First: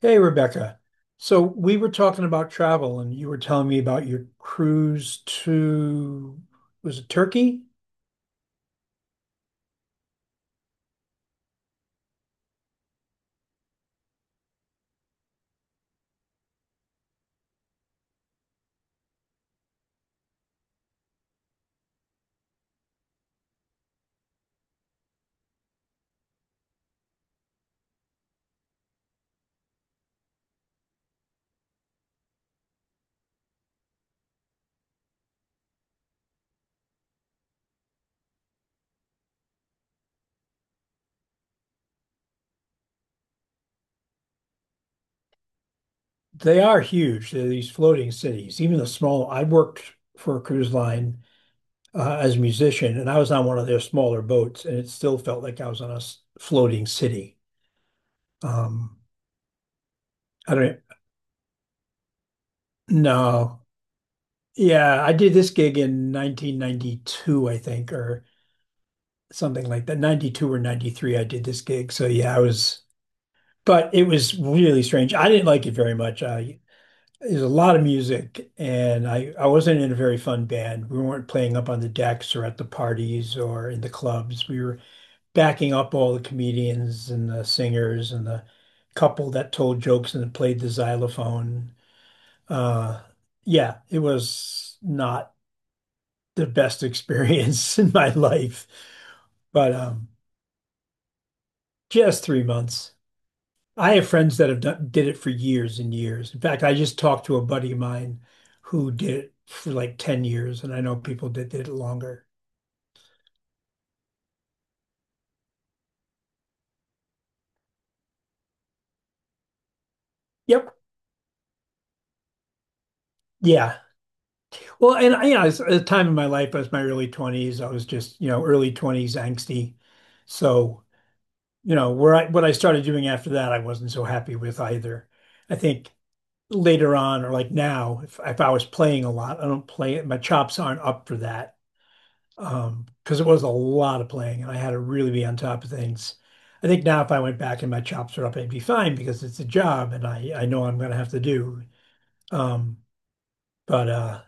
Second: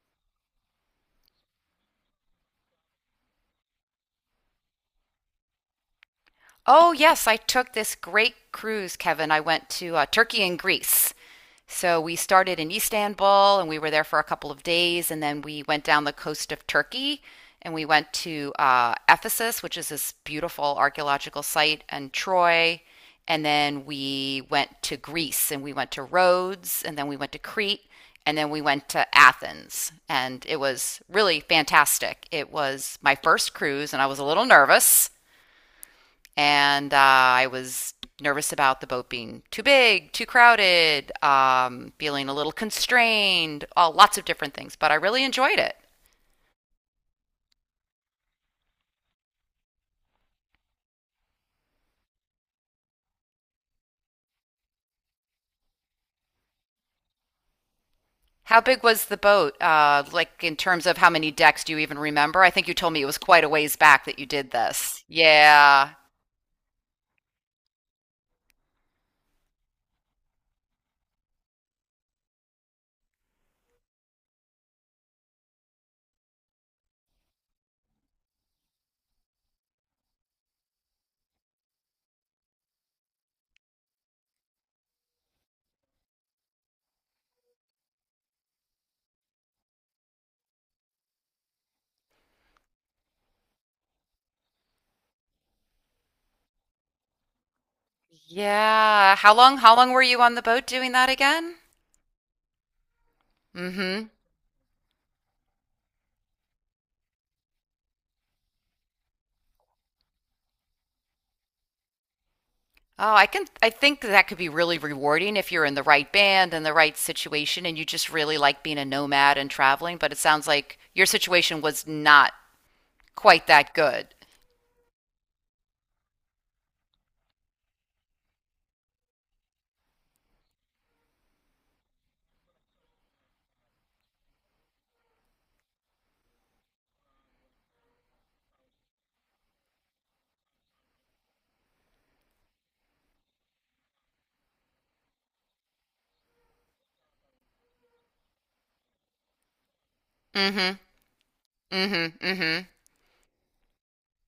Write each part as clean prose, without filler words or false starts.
Hey, Rebecca. So we were talking about travel, and you were telling me about your cruise to, Oh, was it yes, I Turkey? took this great cruise, Kevin. I went to Turkey and Greece. So we started in Istanbul and we were there for a couple of days, and then we went down the coast of Turkey and we went to Ephesus, which is this beautiful archaeological site, and Troy. And then we went to Greece and we went to Rhodes and then we went to Crete and then we went to Athens. And it was really fantastic. It was my first cruise and I was a little nervous and I was nervous about the boat being too big, too crowded, feeling a little constrained, all lots of different things. But I really enjoyed it. They are huge. They're these floating cities, even the small. I worked for a cruise line as a musician, and I was on one of their smaller boats, and it still felt like I was on a floating city. How big Um, was the boat? Like I in don't terms of how many decks do you even remember? I think you told me it was quite a know. ways back that you did Yeah, this. I did this gig Yeah, in 1992, I think, or something like that. 92 or 93, I did this gig. So yeah, I was. But it was really strange. I didn't like it very much. I There's a lot of music, and I wasn't in a very fun band. We weren't playing up on the decks or at the parties or in the clubs. We were backing up all the comedians and the singers and the couple that told jokes and played the xylophone. Uh, yeah, it was not the best experience in my life, yeah. How long? but How long were you on the boat doing that again? just 3 months. I Mm-hmm. have friends that have done did it for years and years. In fact, I just talked to a buddy of mine who did it for like 10 years, and I know people that did it longer. Oh, I can I think that could be really rewarding if you're in the right band and the right situation and you just really like being a nomad and traveling, but it sounds Yep. like your situation was not quite that Yeah. good. Well, it's a time in my life, I was my early 20s. I was just, early 20s angsty. So, where I what I started doing after that, I wasn't so happy with either. I think later on, or like now, if I was playing a lot, I don't play it. My chops aren't up for that. Because it was a lot of playing and I had to really be on top of things. I think now if I went back and my chops were up, I'd be fine because it's a job and I know Mhm. I'm going to have to do. Mhm. Mhm. Um, but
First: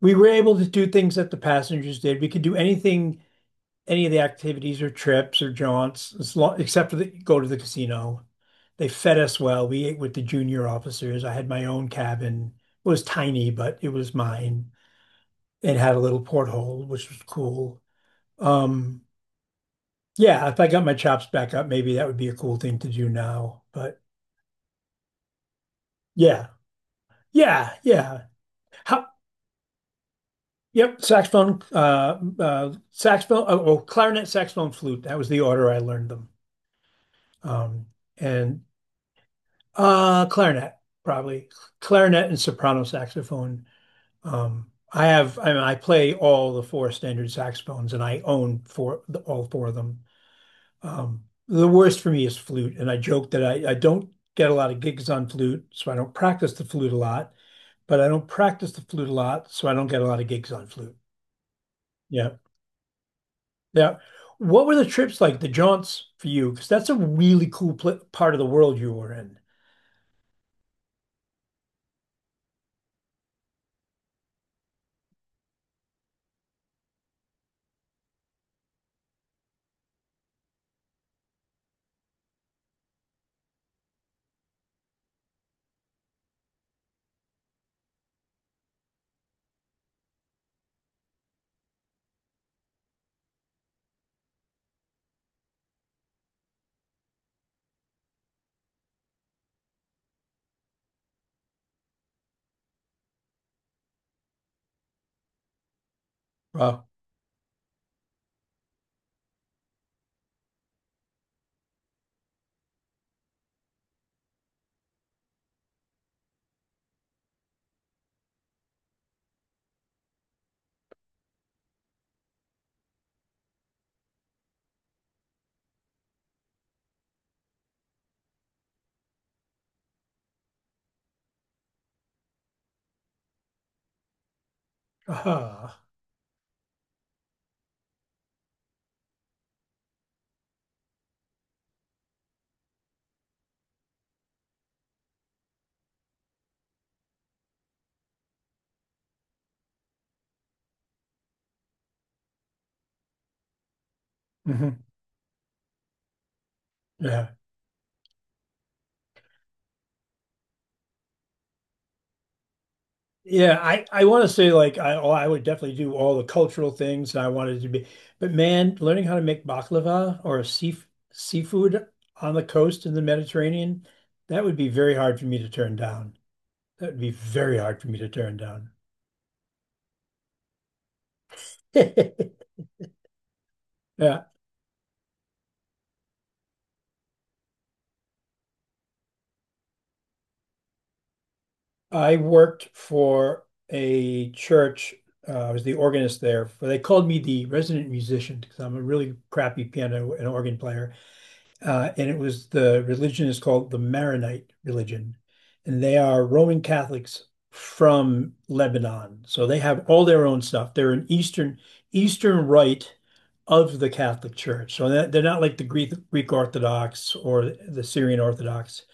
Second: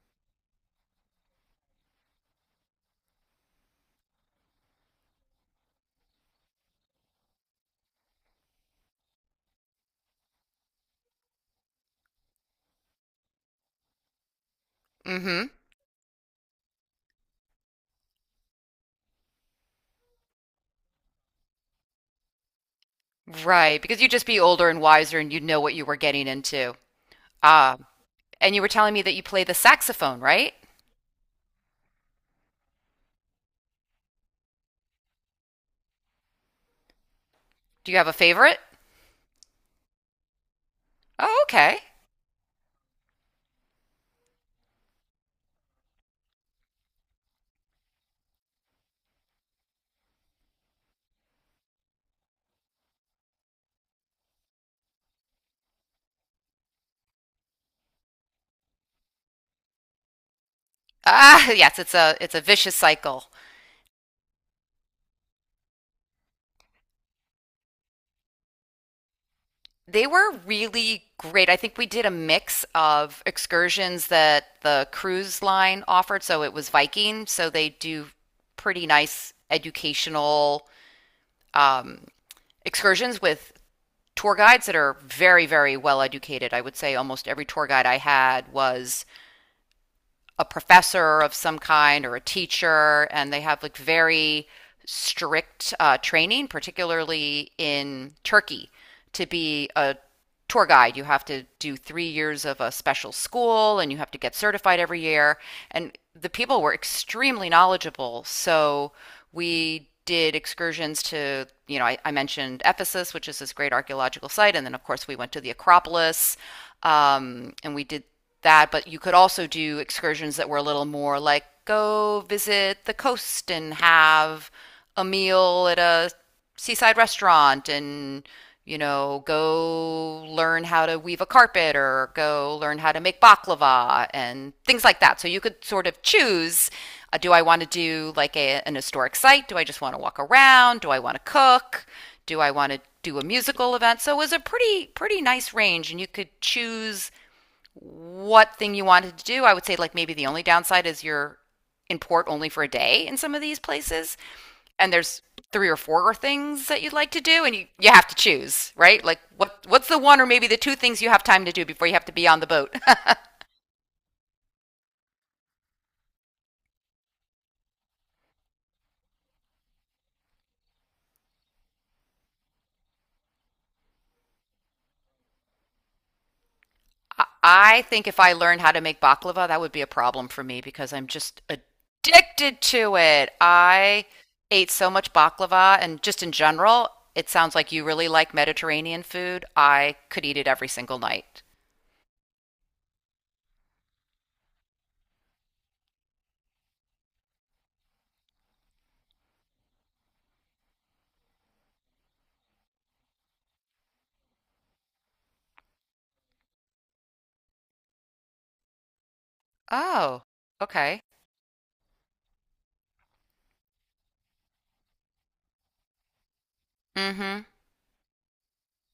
we were able to do things that the passengers did. We could do anything, any of the activities or trips or jaunts, as long, except for go to the casino. They fed us well. We ate with the junior officers. I had my own cabin. It was tiny, but it was mine. Mhm. It had a little porthole, which was cool. Um, Yeah, if I got my chops back up, maybe that would be a cool thing to do now. Right, But because you'd just be older and wiser and you'd know what you were getting yeah, into. yeah, Ah, yeah. and you were telling me How, that you play the saxophone, right? yep, saxophone, saxophone, clarinet, saxophone, flute. That was the order I learned them. Um, Do you have a favorite? and clarinet, Oh, probably okay. clarinet and soprano saxophone. I have, I play all the four standard saxophones and I own four, all four of them. The worst for me is flute, and I joke that I don't get a lot of gigs on flute, so I don't practice the flute a lot, but I don't practice the flute a lot, so I don't get a lot of gigs on flute. Ah, yes, it's a Yeah. it's a vicious cycle. Yeah. What were the trips like, the jaunts for you? Because that's a really cool pl part of the world you were in. They were really great. I think we did a mix of excursions that the cruise line offered. So it was Viking. So they do pretty nice educational um, excursions with tour guides that are very, very well educated. I would say almost every tour guide I had was a professor of some kind or a teacher, and they have like very strict training, particularly in Turkey, to be a tour guide. You have to do 3 years of a special school and you have to get certified every year. And the people were Uh, extremely knowledgeable. So we did excursions to, you know, I mentioned Ephesus, which is this great archaeological site. And then, of course, we went to the Acropolis and we did that. But you could also do excursions that were a little more like go visit the coast and have a meal at a seaside restaurant and, you know, go learn how to weave a carpet or go learn how to make baklava and things like that, so you could aha. sort of choose, do I want to do like an historic site, do I just want to walk around, do I want to cook, do I want to do a musical event? So it was a pretty nice range and you could choose what thing you wanted to do. I would say, like, maybe the only downside is you're in port only for a day in some of these places. Hmm. And there's three or four things that you'd like to Yeah. do, and you have to choose, right? Like, what what's the one or maybe the two things you have time to do before you have to be on the boat? Yeah, I want to say I oh, I would definitely do all the cultural things and I wanted to be, but man, learning how to make baklava or seafood on the coast in the Mediterranean, that would be very hard for me to turn down. That would be very hard I for me think to if I turn learned how down. to make baklava, that would be a problem for me because I'm just addicted to it. I Yeah, ate so much baklava, and just in general, it sounds like you really like Mediterranean food. I could eat it every single night. I worked for a church. I was the organist there. For they called me the resident musician because I'm a really crappy piano and organ player. And it was the religion is called the Maronite religion, and they are Roman Catholics from Lebanon. So they have all Oh, their own stuff. They're okay. an Eastern Rite of the Catholic Church. So that, they're not like the Greek Orthodox Mm-hmm. or the Syrian Orthodox.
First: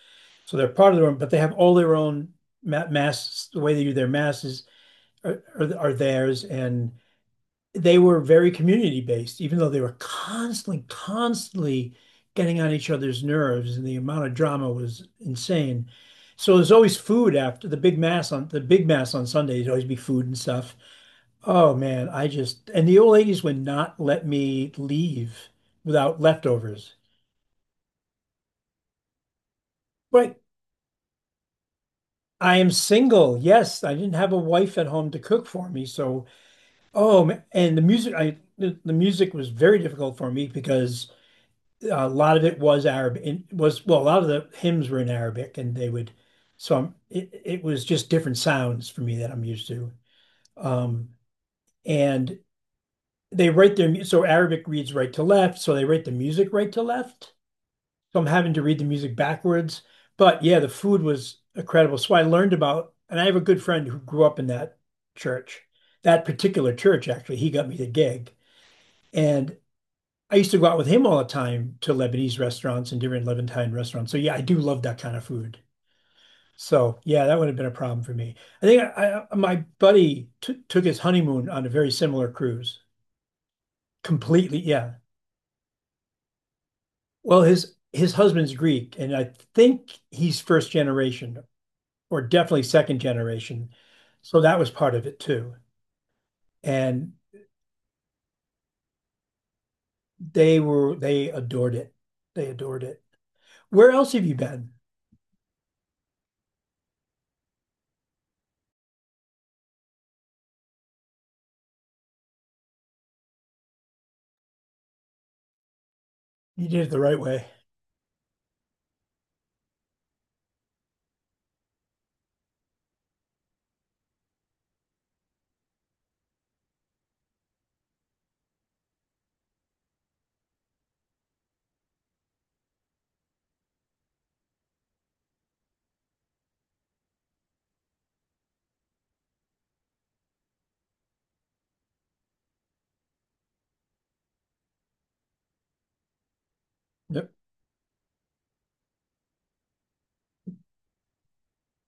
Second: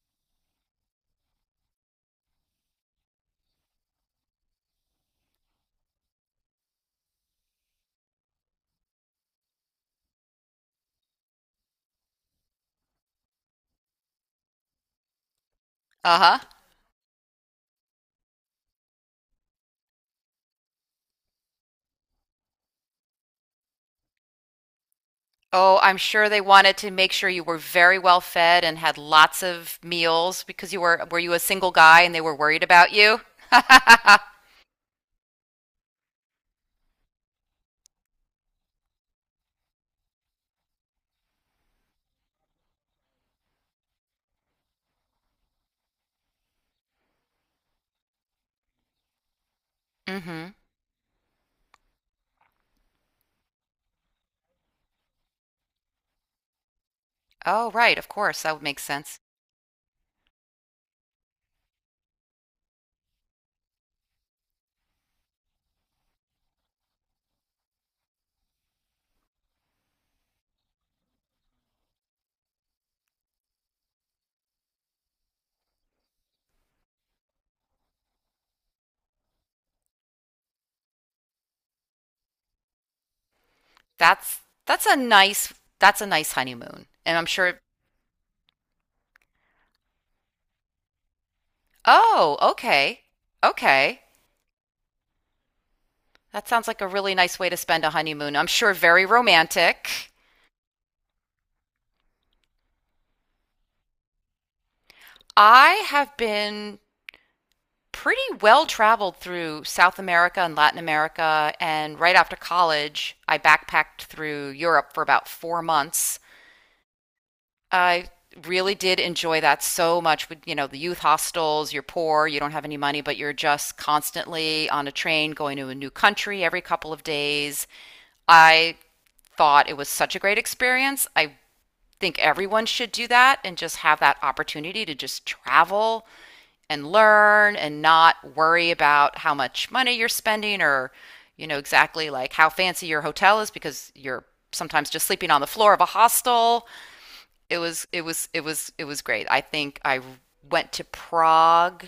So they're part of their own, but they have all their own mass. The way they do their masses are, are theirs, and they were very community based, even though they were constantly getting on each other's nerves, and the amount of drama was insane. Uh-huh. So there's always food after the big mass on the big mass on Sundays. Always be food and stuff. Oh man, I just and the old ladies would not let me leave Oh, I'm without sure they wanted to leftovers. make sure you were very well fed and had lots of But meals because you were you a single guy and they were I worried am about you? single. Yes, I didn't have a wife at home to cook for me. So oh, and the music was very difficult for me because a lot of it was Arabic and was well, a lot of the hymns were in Arabic and they would it was just different sounds for me that I'm used to. Mm-hmm. Um, and they write their so Arabic reads right to left, so they write the music right to left. Oh, right, of So I'm course. having That would to make read the music sense. backwards. But yeah, the food was incredible. So I learned about, and I have a good friend who grew up in that church, that particular church actually. He got me the gig. And I used to go out with him all the time to Lebanese restaurants and different Levantine restaurants. So yeah, I do love that kind of food. So yeah, that would have been a problem for me. I think my buddy t took his honeymoon on a very similar cruise. That's Completely, that's a yeah. nice, that's a nice honeymoon. And I'm Well, sure his husband's Greek, and I think he's first generation or Oh, definitely second okay. generation. Okay. So that was part of it too. That sounds like a And really nice way to spend a honeymoon. I'm sure very romantic. they were they adored it. They adored it. Where else have you been? I have been pretty well traveled through South America and Latin America. And right after college, I backpacked through Europe for about 4 months. You did it the right way. I really did enjoy that so much with, you know, the youth hostels. You're poor, you don't have any money, but you're just constantly on a train going to a new country every couple of days. I thought it was such a great experience. I think everyone should do that and just have that opportunity to just travel and learn and not worry about how much money you're spending or, you know, exactly like how fancy your hotel is because you're sometimes just sleeping on the floor of a hostel. Yep. It was great. I think I went to Prague,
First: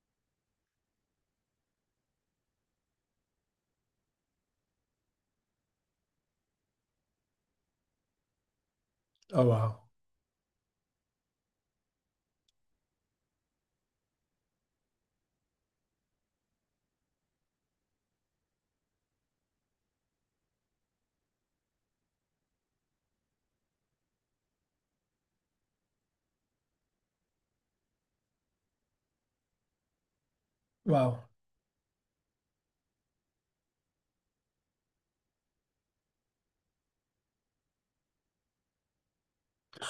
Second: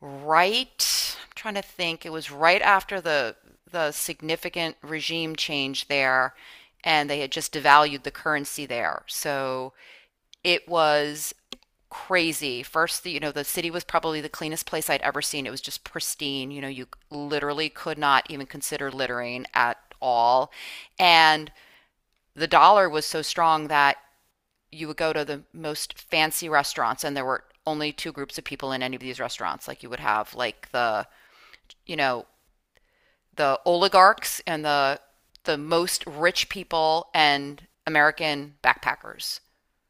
right, I'm trying to think, it was right after the significant regime change there, and they had just devalued the currency there. Oh, So wow. it was crazy. First, you know, the city was probably the cleanest place I'd ever seen. It was just pristine. You know, you literally could not even consider littering at all. And the dollar was so strong that you would go to the most fancy restaurants and there were only two groups of people in any of these restaurants. Like you would have like the, you know, the oligarchs and the most rich people and American backpackers.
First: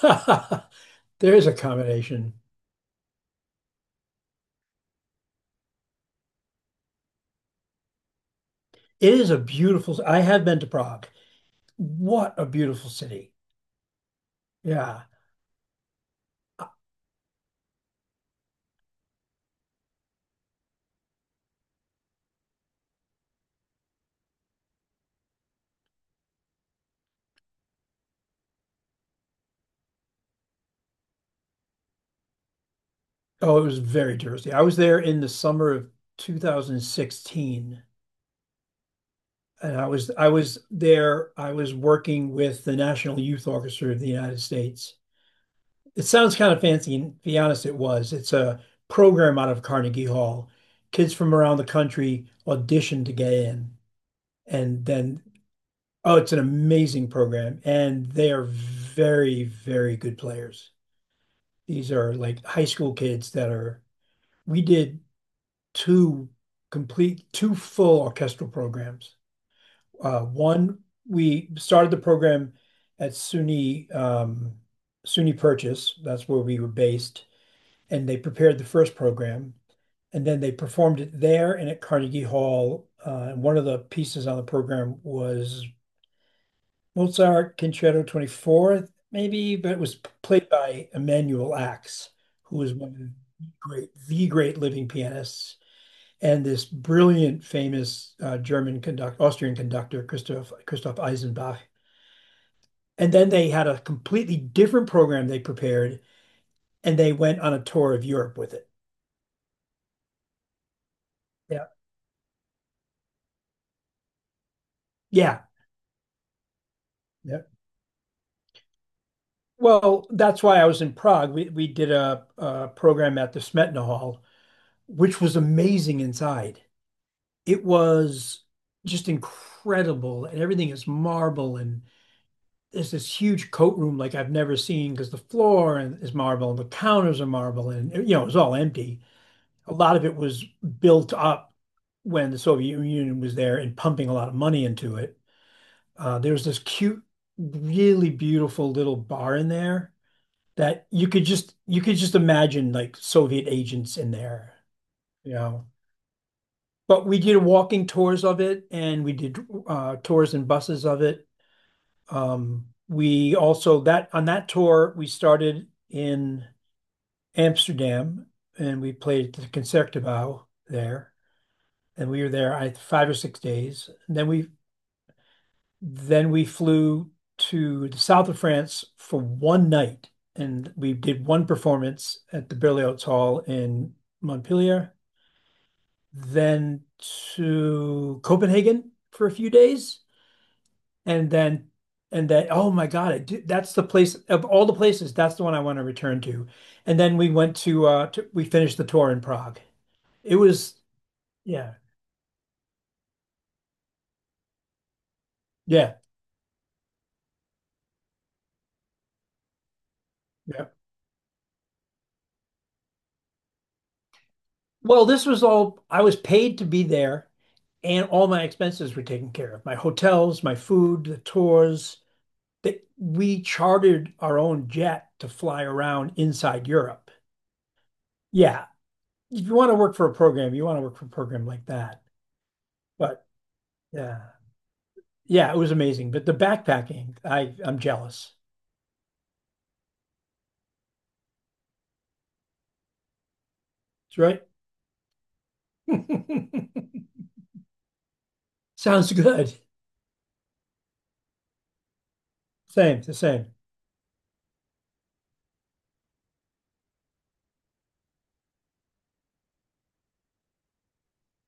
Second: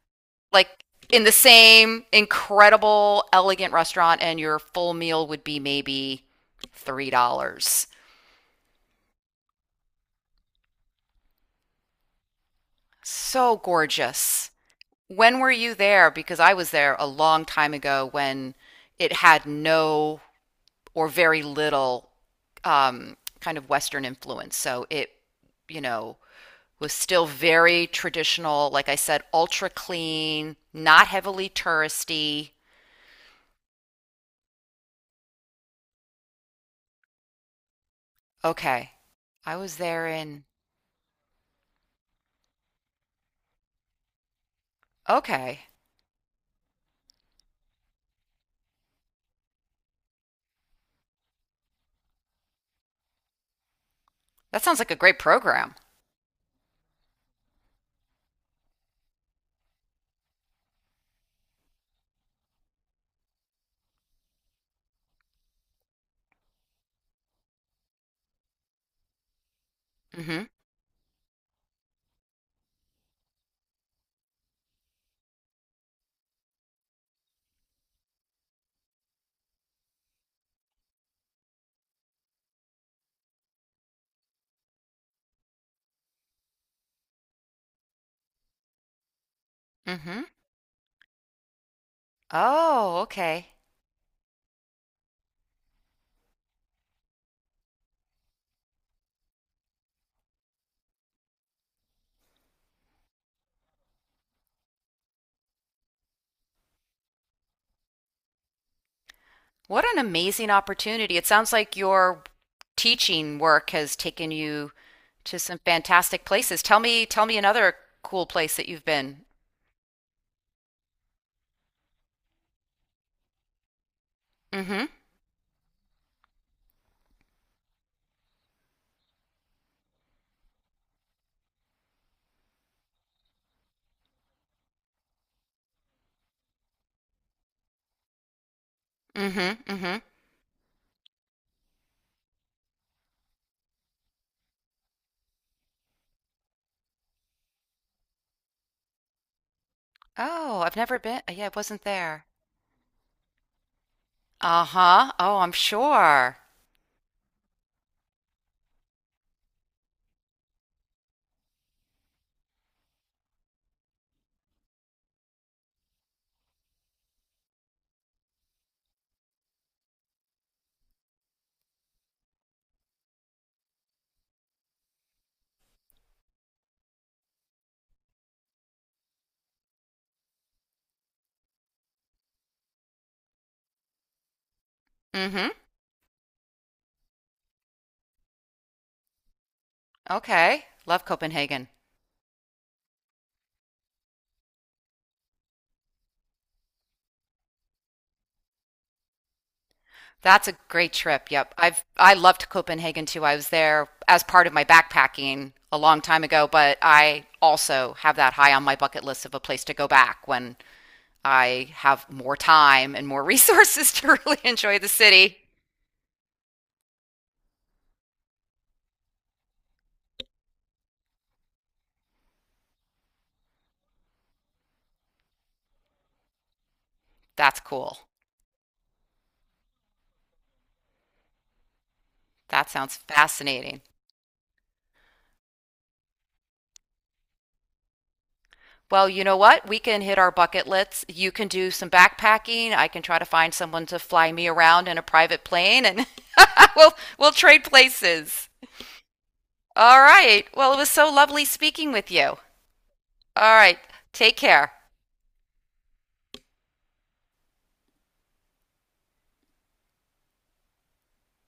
Wow. Like in the There is same accommodation. incredible elegant restaurant and your full meal would be maybe $3. It is a beautiful. I have been to Prague. What a beautiful city. So gorgeous. Yeah. When were you there? Because I was there a long time ago when it had no or very little kind of Western influence. So it, you know, was still very traditional. Like I said, ultra clean, not heavily touristy. Oh, it was very touristy. I was there in the summer of 2016, Okay. I was and there I in. was there. I was working with the National Youth Orchestra of the United States. Okay. It sounds kind of fancy, and to be honest, it was. It's a program out of Carnegie Hall. Kids from around the country audition to get in, That sounds and like a great then program. oh, it's an amazing program, and they are very, very good players. These are like high school kids that are. We did two complete, two full orchestral programs. Mm hmm. One, we started the program at SUNY Purchase. That's where we were based and they prepared the first program, and then they performed it there and at Carnegie Hall. And one of the pieces on the program was Mozart Concerto 24, maybe, but it was Mm hmm. played by Emanuel Ax, who was one of Oh, okay. The great living pianists, and this brilliant, famous German conductor, Austrian conductor, Christoph Eisenbach. And then they had a completely different program they prepared, and they went on a tour of Europe with it. What an amazing opportunity. It sounds Yeah. like your teaching work has taken you to Yeah. some fantastic places. Tell me another cool place that you've been. Well, that's why I was in Prague. We did a program at the Smetana Hall, Mm hmm. which was amazing inside. It was just incredible, and everything is marble, and there's this huge coat room like I've never seen because the is marble, and the counters are marble, and you know it was all empty. Mm-hmm. A lot Mm-hmm. of it was built up when the Soviet Union was there and pumping a lot of money into it. There was this cute, really beautiful little bar in there Oh, I've that never been. Yeah, I you wasn't could just there. imagine like Soviet agents in there, Uh-huh. you Oh, I'm know. sure. But we did walking tours of it, and we did tours and buses of it. We also that on that tour we started in Amsterdam, and we played at the Concertgebouw there, and we were there 5 or 6 days. And then we flew to the south of France for one night, and we did one performance at the Berlioz Hall in Montpellier. Mm-hmm. Then to Copenhagen for a few days, Okay. Love and then Copenhagen. and then oh my God, I do, that's the place of all the places. That's the one I want to return to. And then we went to, we finished the tour in Prague. It That's a was great trip. Yep. yeah, I loved Copenhagen too. I was there as part of my backpacking a yeah, long time ago, but I also have that high on my bucket list of a place to go back when yeah. I have more time and more resources to really enjoy the Well, this city. was all I was paid to be there and all my expenses were taken care of. My hotels, my food, the tours. That we chartered our own jet to fly around inside Europe. That's cool. Yeah, if you want to work for a program, you want to work for a program like that. That sounds But fascinating. yeah, yeah, it was amazing. But the backpacking, I'm jealous. Well, you know what? We can hit our bucket lists. You can do some backpacking. I can try to find someone to fly That's me around in a private plane right. and we'll we'll trade places. Sounds good. All right. Well, it was so lovely speaking with you. Same, the same. All right. Take care.